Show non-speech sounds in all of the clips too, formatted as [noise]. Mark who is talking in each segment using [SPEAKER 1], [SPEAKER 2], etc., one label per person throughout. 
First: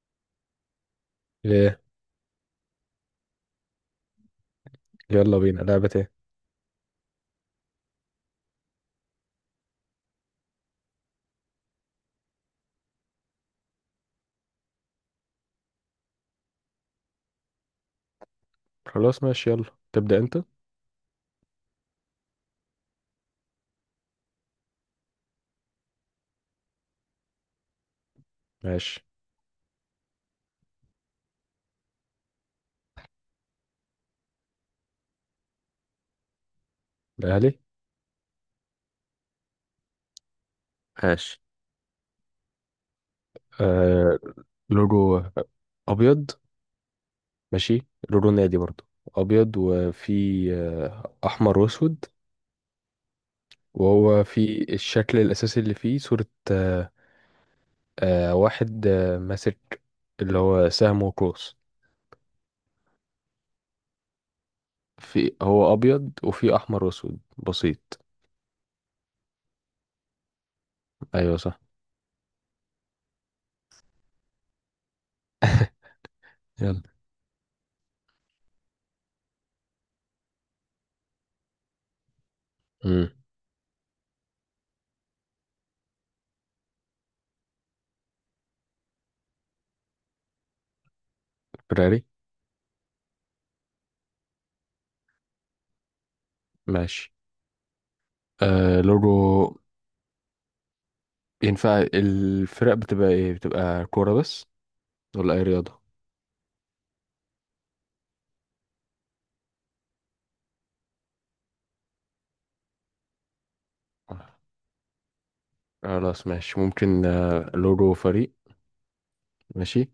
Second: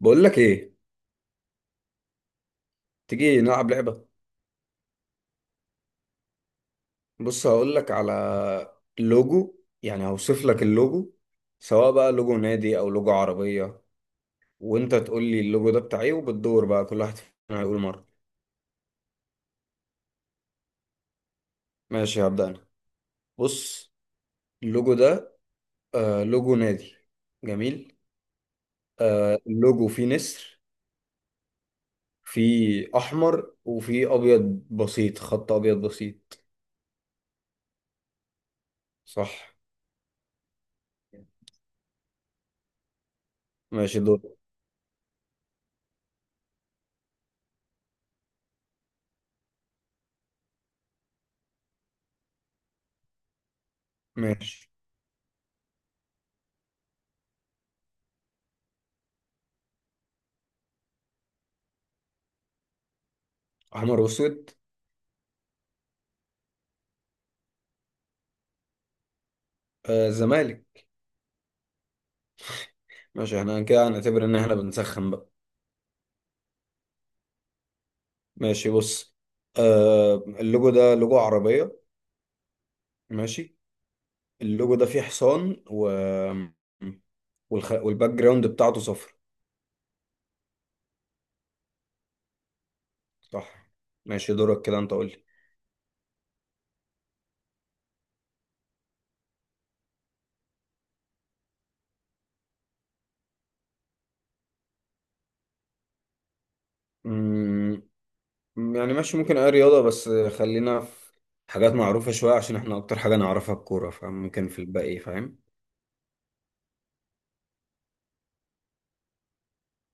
[SPEAKER 1] بقول لك ايه؟
[SPEAKER 2] ايه.
[SPEAKER 1] تيجي نلعب لعبة.
[SPEAKER 2] يلا بينا، لعبة ايه؟
[SPEAKER 1] بص هقول لك على لوجو، يعني هوصف لك اللوجو، سواء بقى لوجو نادي او لوجو عربية، وانت تقول لي اللوجو ده بتاع ايه. وبتدور بقى كل واحد فينا هيقول مرة.
[SPEAKER 2] خلاص ماشي، يلا. تبدأ انت.
[SPEAKER 1] ماشي هبدأ انا. بص اللوجو ده، لوجو نادي جميل.
[SPEAKER 2] ماشي.
[SPEAKER 1] اللوجو فيه نسر، فيه احمر وفيه ابيض بسيط، خط ابيض بسيط.
[SPEAKER 2] الاهلي.
[SPEAKER 1] صح.
[SPEAKER 2] ماشي.
[SPEAKER 1] ماشي
[SPEAKER 2] آه
[SPEAKER 1] دور.
[SPEAKER 2] لوجو ابيض. ماشي، لوجو نادي برضو. ابيض، وفي احمر واسود، وهو في
[SPEAKER 1] ماشي.
[SPEAKER 2] الشكل الاساسي اللي فيه صورة. آه واحد ماسك، اللي هو سهم وقوس.
[SPEAKER 1] احمر واسود.
[SPEAKER 2] في هو ابيض، وفي احمر واسود بسيط.
[SPEAKER 1] آه، زمالك.
[SPEAKER 2] ايوه صح.
[SPEAKER 1] ماشي، احنا كده هنعتبر ان احنا بنسخن بقى.
[SPEAKER 2] يلا.
[SPEAKER 1] ماشي بص. اللوجو ده لوجو عربية.
[SPEAKER 2] امم
[SPEAKER 1] ماشي. اللوجو ده فيه حصان والباك جراوند بتاعته صفر.
[SPEAKER 2] فراري.
[SPEAKER 1] صح. ماشي، دورك كده، انت قول لي.
[SPEAKER 2] ماشي. لوجو. ينفع الفرق بتبقى ايه؟ بتبقى كورة بس ولا اي رياضة؟
[SPEAKER 1] مم، يعني ماشي، ممكن اي رياضة، بس خلينا في حاجات معروفة شوية، عشان احنا اكتر حاجة نعرفها الكورة،
[SPEAKER 2] آه،
[SPEAKER 1] فممكن في الباقي. فاهم؟
[SPEAKER 2] خلاص ماشي، ممكن لورو فريق. ماشي.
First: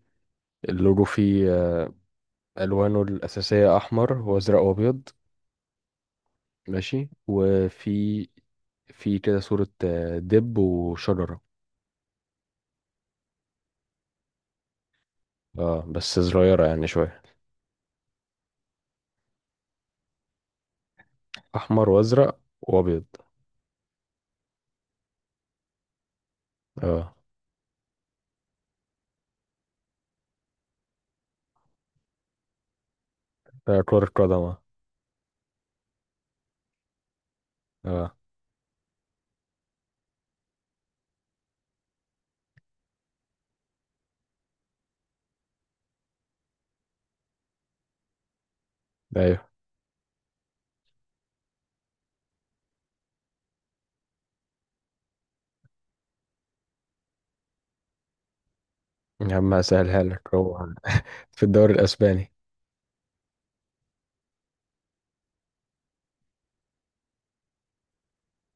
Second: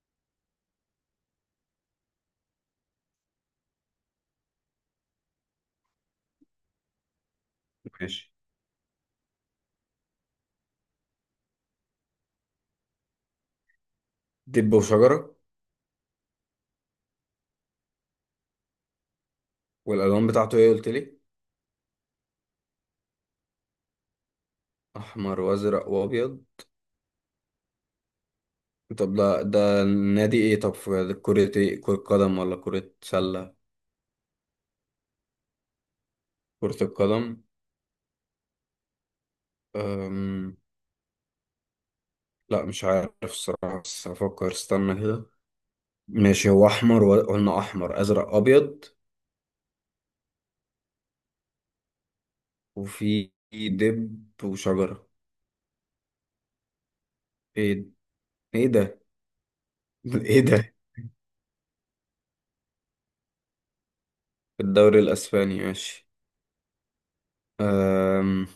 [SPEAKER 2] اللورو فيه، ألوانه الأساسية أحمر وأزرق وأبيض. ماشي وفي
[SPEAKER 1] ماشي.
[SPEAKER 2] في كده صورة دب وشجرة.
[SPEAKER 1] دب وشجرة.
[SPEAKER 2] اه، بس صغيرة يعني شوية.
[SPEAKER 1] والالوان بتاعته ايه قلت لي؟
[SPEAKER 2] أحمر وأزرق وأبيض.
[SPEAKER 1] احمر وازرق وابيض.
[SPEAKER 2] اه.
[SPEAKER 1] طب ده النادي ايه؟ طب في كرة ايه، كرة قدم ولا كرة سلة؟
[SPEAKER 2] كرة قدم، اه.
[SPEAKER 1] كرة القدم.
[SPEAKER 2] آه.
[SPEAKER 1] أم... لا مش عارف الصراحة، بس هفكر، استنى كده. ماشي، هو أحمر قلنا أحمر أزرق أبيض.
[SPEAKER 2] أيوه.
[SPEAKER 1] وفي دب وشجرة. ايه؟ ايه ده؟
[SPEAKER 2] يا عم هسهلها
[SPEAKER 1] [laughs]
[SPEAKER 2] لك،
[SPEAKER 1] ايه
[SPEAKER 2] هو
[SPEAKER 1] ده؟
[SPEAKER 2] في الدوري الأسباني.
[SPEAKER 1] في الدوري الأسباني؟ ماشي. أم...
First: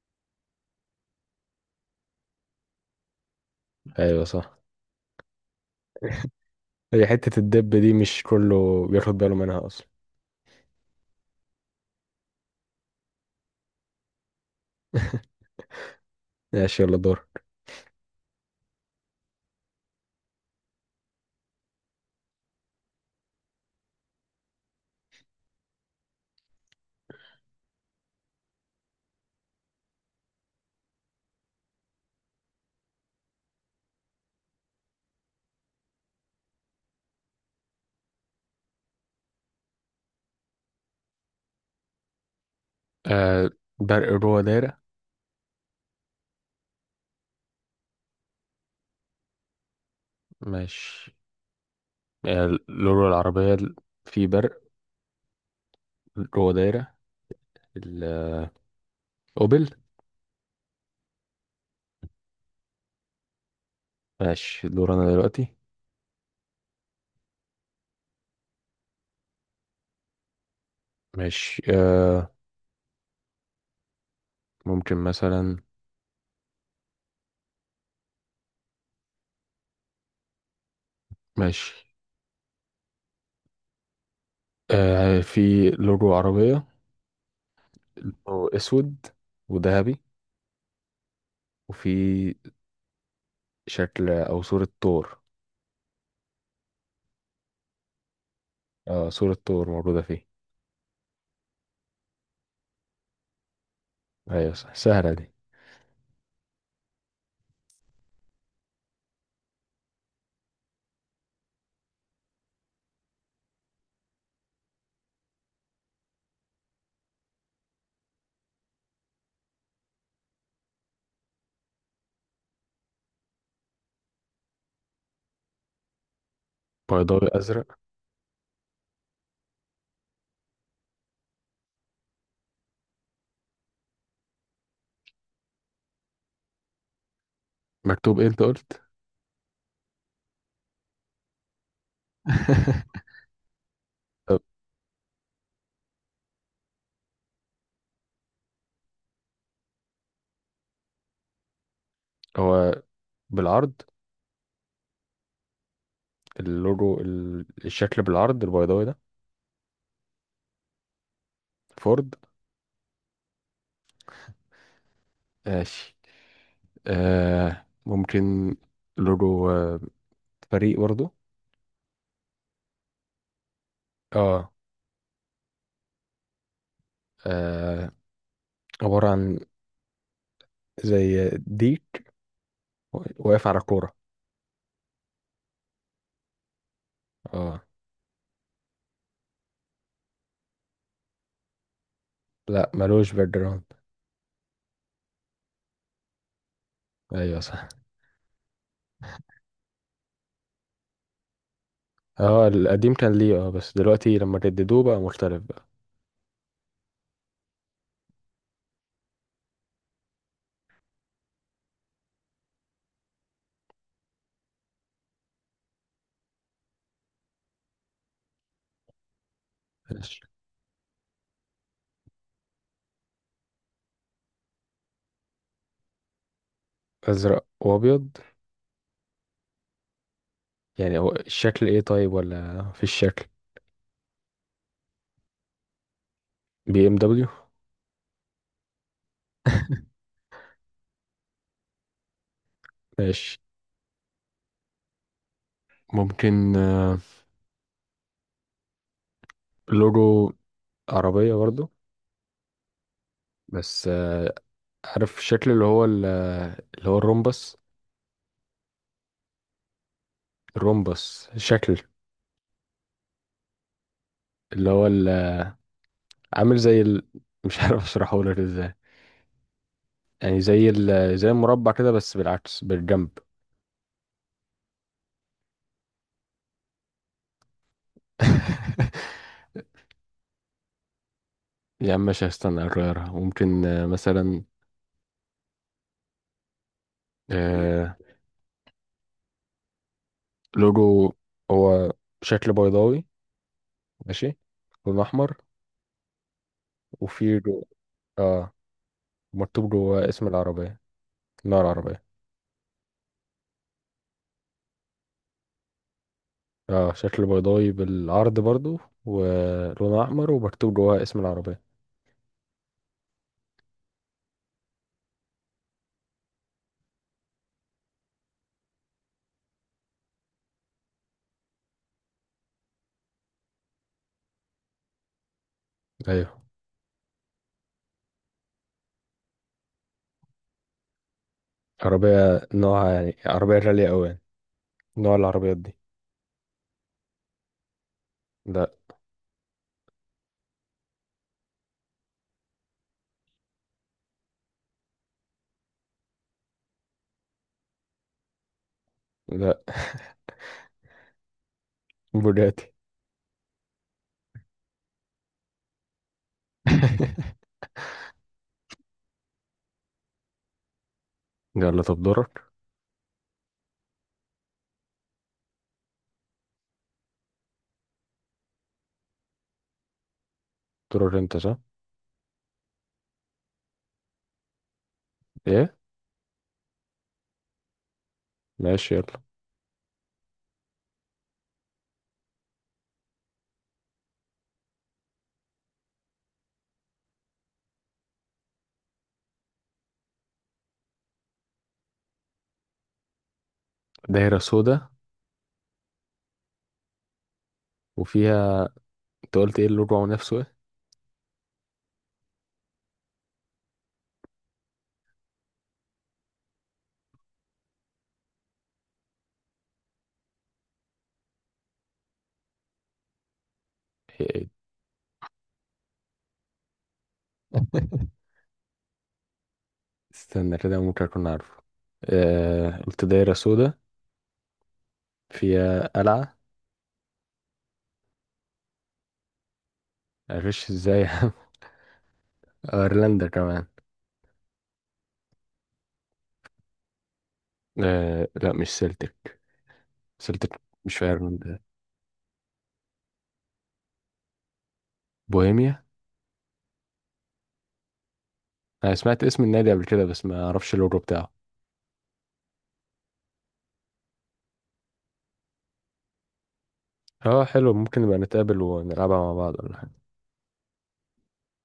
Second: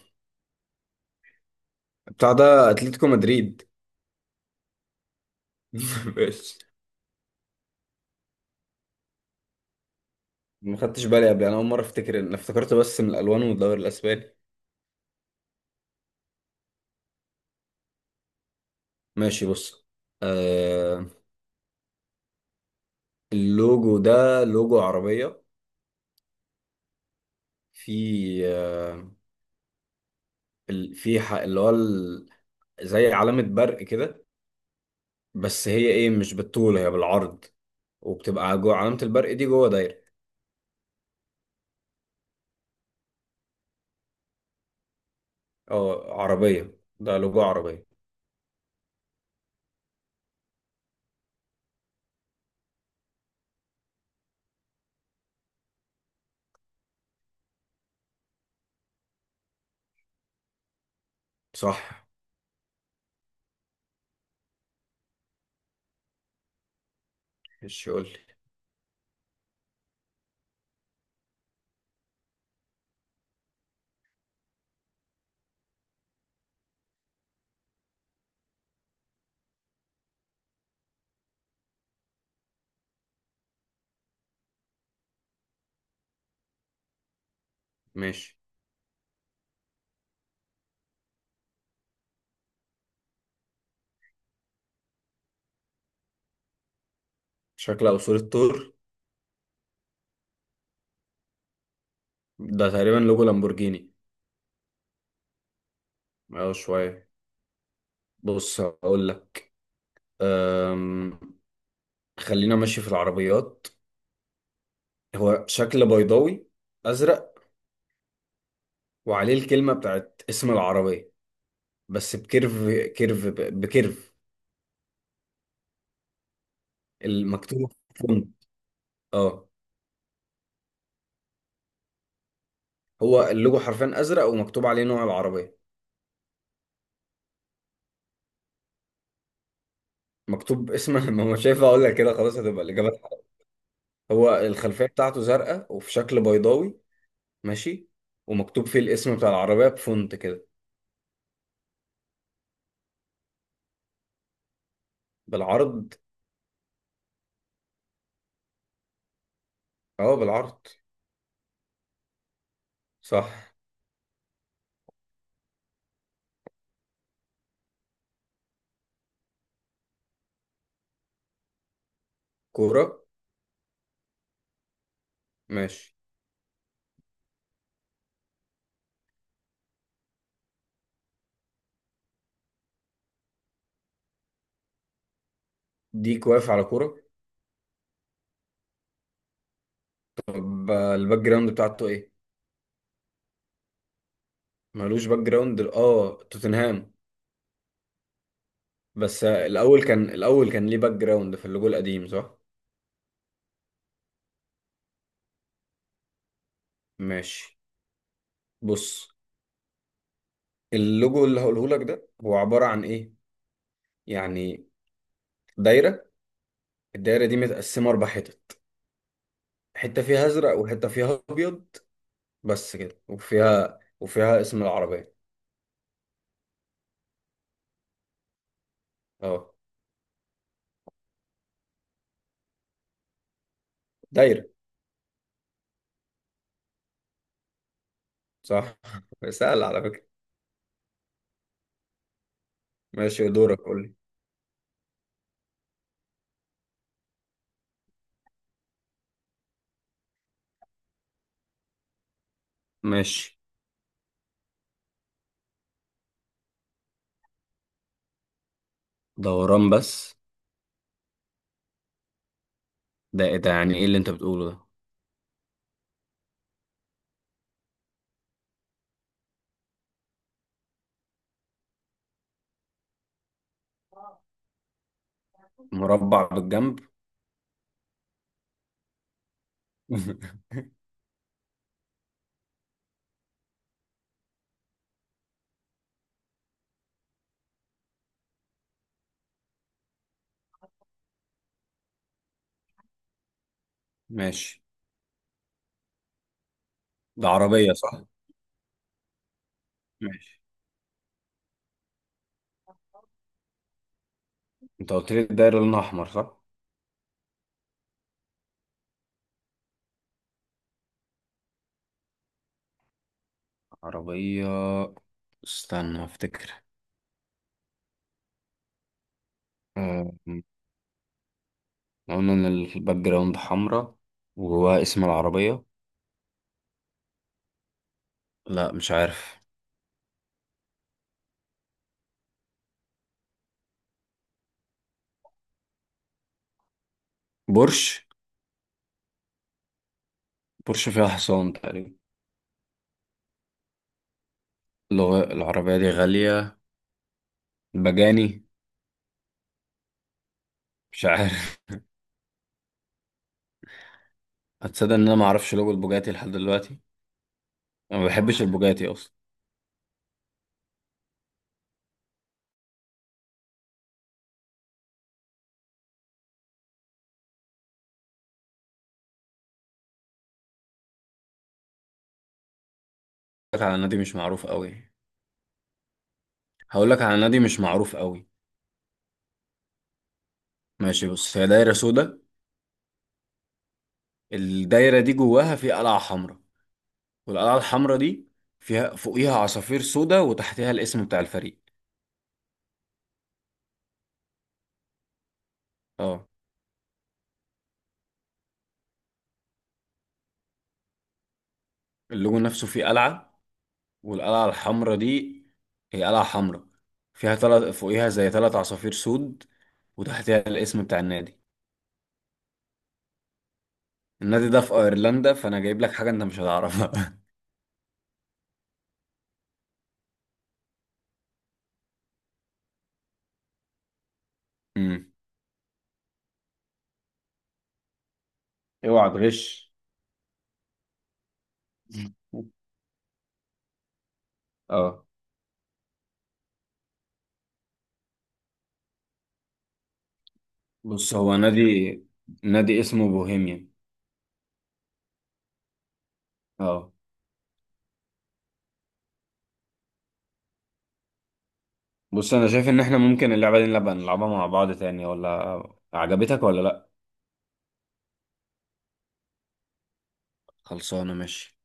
[SPEAKER 1] بتاع ده أتلتيكو مدريد.
[SPEAKER 2] أيوه صح.
[SPEAKER 1] [laughs] ماشي.
[SPEAKER 2] هي حتة الدب دي مش كله بياخد باله منها أصلا.
[SPEAKER 1] ما خدتش بالي قبل، أنا أول مرة أفتكر، إن افتكرت بس من الألوان والدوري الأسباني.
[SPEAKER 2] ماشي، يلا دور.
[SPEAKER 1] ماشي بص. آه، اللوجو ده لوجو عربية. في ال- في ح- اللي هو ال- زي علامة برق كده، بس هي ايه، مش بالطول، هي بالعرض. وبتبقى جوه علامة البرق دي جوه دايرة.
[SPEAKER 2] آه برق جوه دايرة.
[SPEAKER 1] اه عربية، ده لوجو عربية.
[SPEAKER 2] مش، لورا العربية، في برق جوه دايرة، الأوبل.
[SPEAKER 1] صح.
[SPEAKER 2] ماشي، دور أنا دلوقتي.
[SPEAKER 1] مش يقول لي.
[SPEAKER 2] ماشي ممكن مثلا. ماشي. في لورو عربية،
[SPEAKER 1] ماشي.
[SPEAKER 2] لونه أسود وذهبي، وفي شكل أو صورة طور.
[SPEAKER 1] شكل او صورة طور.
[SPEAKER 2] صورة طور موجودة فيه.
[SPEAKER 1] ده تقريبا لوجو لامبورجيني.
[SPEAKER 2] أيوة صح. سهلة دي.
[SPEAKER 1] اه شوية. بص هقول لك. أم، خلينا ماشي في العربيات. هو شكل بيضاوي ازرق، وعليه الكلمة بتاعت اسم العربية، بس بكيرف. كيرف بكيرف
[SPEAKER 2] بيضاوي
[SPEAKER 1] المكتوب.
[SPEAKER 2] أزرق.
[SPEAKER 1] فونت. اه. هو اللوجو حرفيا ازرق ومكتوب عليه نوع العربيه.
[SPEAKER 2] مكتوب إيه أنت قلت؟
[SPEAKER 1] مكتوب اسمها. [laughs] ما هو شايف، اقول لك كده خلاص هتبقى الاجابه
[SPEAKER 2] [laughs]
[SPEAKER 1] الحرام. هو
[SPEAKER 2] أه،
[SPEAKER 1] الخلفيه بتاعته زرقاء وفي شكل بيضاوي. ماشي. ومكتوب فيه الاسم بتاع العربيه بفونت كده.
[SPEAKER 2] هو بالعرض.
[SPEAKER 1] بالعرض.
[SPEAKER 2] اللوجو الشكل بالعرض البيضاوي ده.
[SPEAKER 1] اه بالعرض.
[SPEAKER 2] فورد.
[SPEAKER 1] صح.
[SPEAKER 2] ماشي ممكن لوجو، فريق برضو.
[SPEAKER 1] كوره.
[SPEAKER 2] اه.
[SPEAKER 1] ماشي.
[SPEAKER 2] آه، عبارة عن زي ديك واقف على كورة.
[SPEAKER 1] ديك واقف على كوره.
[SPEAKER 2] اه.
[SPEAKER 1] طب الباك جراوند بتاعته ايه؟
[SPEAKER 2] لا، ملوش باك جراوند.
[SPEAKER 1] مالوش باك جراوند. اه توتنهام.
[SPEAKER 2] ايوه صح.
[SPEAKER 1] بس الاول كان ليه باك جراوند في اللوجو القديم صح؟
[SPEAKER 2] اه، القديم كان ليه، اه بس دلوقتي لما جددوه بقى مختلف بقى.
[SPEAKER 1] ماشي بص. اللوجو اللي هقوله لك ده هو عبارة عن ايه؟ يعني دايرة. الدايرة دي متقسمة 4 حتت، حتة
[SPEAKER 2] ماشي.
[SPEAKER 1] فيها ازرق وحتة فيها ابيض. بس كده. وفيها اسم العربية.
[SPEAKER 2] ازرق وابيض.
[SPEAKER 1] اه
[SPEAKER 2] يعني هو الشكل ايه طيب؟ ولا في الشكل.
[SPEAKER 1] دايرة.
[SPEAKER 2] بي ام دبليو.
[SPEAKER 1] صح. [laughs] سهل على فكرة. ماشي
[SPEAKER 2] ماشي،
[SPEAKER 1] دورك، قول لي.
[SPEAKER 2] ممكن لوجو عربية برضو،
[SPEAKER 1] ماشي.
[SPEAKER 2] بس عارف الشكل اللي هو الرومبس.
[SPEAKER 1] دوران بس.
[SPEAKER 2] الرومبس الشكل.
[SPEAKER 1] ده ايه ده؟ يعني ايه اللي انت بتقوله ده؟
[SPEAKER 2] اللي هو عامل مش عارف اشرحه لك ازاي. يعني زي المربع كده بس بالعكس، بالجنب.
[SPEAKER 1] مربع بالجنب.
[SPEAKER 2] [laughs]
[SPEAKER 1] [laughs]
[SPEAKER 2] يا عم ماشي، هستنى اغيرها. ممكن مثلا آه، لوجو هو شكل بيضاوي. ماشي.
[SPEAKER 1] ماشي.
[SPEAKER 2] لون احمر،
[SPEAKER 1] ده
[SPEAKER 2] وفي
[SPEAKER 1] عربية صح.
[SPEAKER 2] اه، مكتوب جواه اسم
[SPEAKER 1] ماشي.
[SPEAKER 2] العربية. نوع العربية.
[SPEAKER 1] انت قلت لي الدايرة لونها احمر صح؟
[SPEAKER 2] اه، شكل بيضاوي بالعرض برضو، ولونها احمر ومكتوب جواها اسم العربيه.
[SPEAKER 1] عربية. استنى افتكر. آه، قلنا ان الباك جراوند حمرا، وجواها اسم العربية.
[SPEAKER 2] ايوه،
[SPEAKER 1] لا مش عارف.
[SPEAKER 2] عربيه، نوعها يعني عربيه غاليه قوي يعني. نوع العربيات دي.
[SPEAKER 1] بورش.
[SPEAKER 2] لا.
[SPEAKER 1] بورش فيها حصان تقريبا. لو العربية دي غالية، بجاني.
[SPEAKER 2] لا،
[SPEAKER 1] مش عارف.
[SPEAKER 2] بوجاتي.
[SPEAKER 1] [laughs] هتصدق ان انا معرفش لوجو البوجاتي لحد دلوقتي.
[SPEAKER 2] [laughs]
[SPEAKER 1] انا ما بحبش البوجاتي اصلا.
[SPEAKER 2] يلا طب دورك. دورك انت صح.
[SPEAKER 1] هقولك على نادي مش معروف قوي.
[SPEAKER 2] ايه.
[SPEAKER 1] هقول لك على نادي مش معروف قوي.
[SPEAKER 2] ماشي يلا.
[SPEAKER 1] ماشي بص، هي دايرة سودا. الدايرة دي جواها في قلعة حمراء. والقلعة الحمراء دي فيها فوقيها عصافير سودا وتحتها الاسم بتاع الفريق.
[SPEAKER 2] دايره سودا،
[SPEAKER 1] اه.
[SPEAKER 2] وفيها، انت قلت ايه اللوجو نفسه ايه؟
[SPEAKER 1] اللوجو نفسه فيه قلعة. والقلعة الحمراء دي هي قلعة حمراء، فيها تلت فوقيها زي تلت عصافير سود وتحتها الاسم بتاع النادي.
[SPEAKER 2] هي إيه؟
[SPEAKER 1] النادي ده في ايرلندا، فانا جايب لك حاجة انت مش هتعرفها. [laughs]
[SPEAKER 2] [laughs] استنى كده، ممكن اكون عارفه. قلت دايره سودا،
[SPEAKER 1] امم
[SPEAKER 2] فيها قلعه.
[SPEAKER 1] اوعى تغش.
[SPEAKER 2] معرفش ازاي. [laughs] ايرلندا كمان.
[SPEAKER 1] اه
[SPEAKER 2] لا، مش سلتك. سيلتيك مش
[SPEAKER 1] بص، هو
[SPEAKER 2] فايرلاند.
[SPEAKER 1] نادي نادي اسمه بوهيميان.
[SPEAKER 2] بوهيميا.
[SPEAKER 1] اه.
[SPEAKER 2] انا سمعت اسم النادي قبل كده، بس ما اعرفش اللوجو بتاعه.
[SPEAKER 1] بص، انا شايف ان احنا ممكن اللعبة دي نلعبها مع بعض تاني، ولا عجبتك ولا لا؟
[SPEAKER 2] اه حلو، ممكن نبقى نتقابل ونلعبها مع بعض ولا حاجة.
[SPEAKER 1] خلصانة ماشي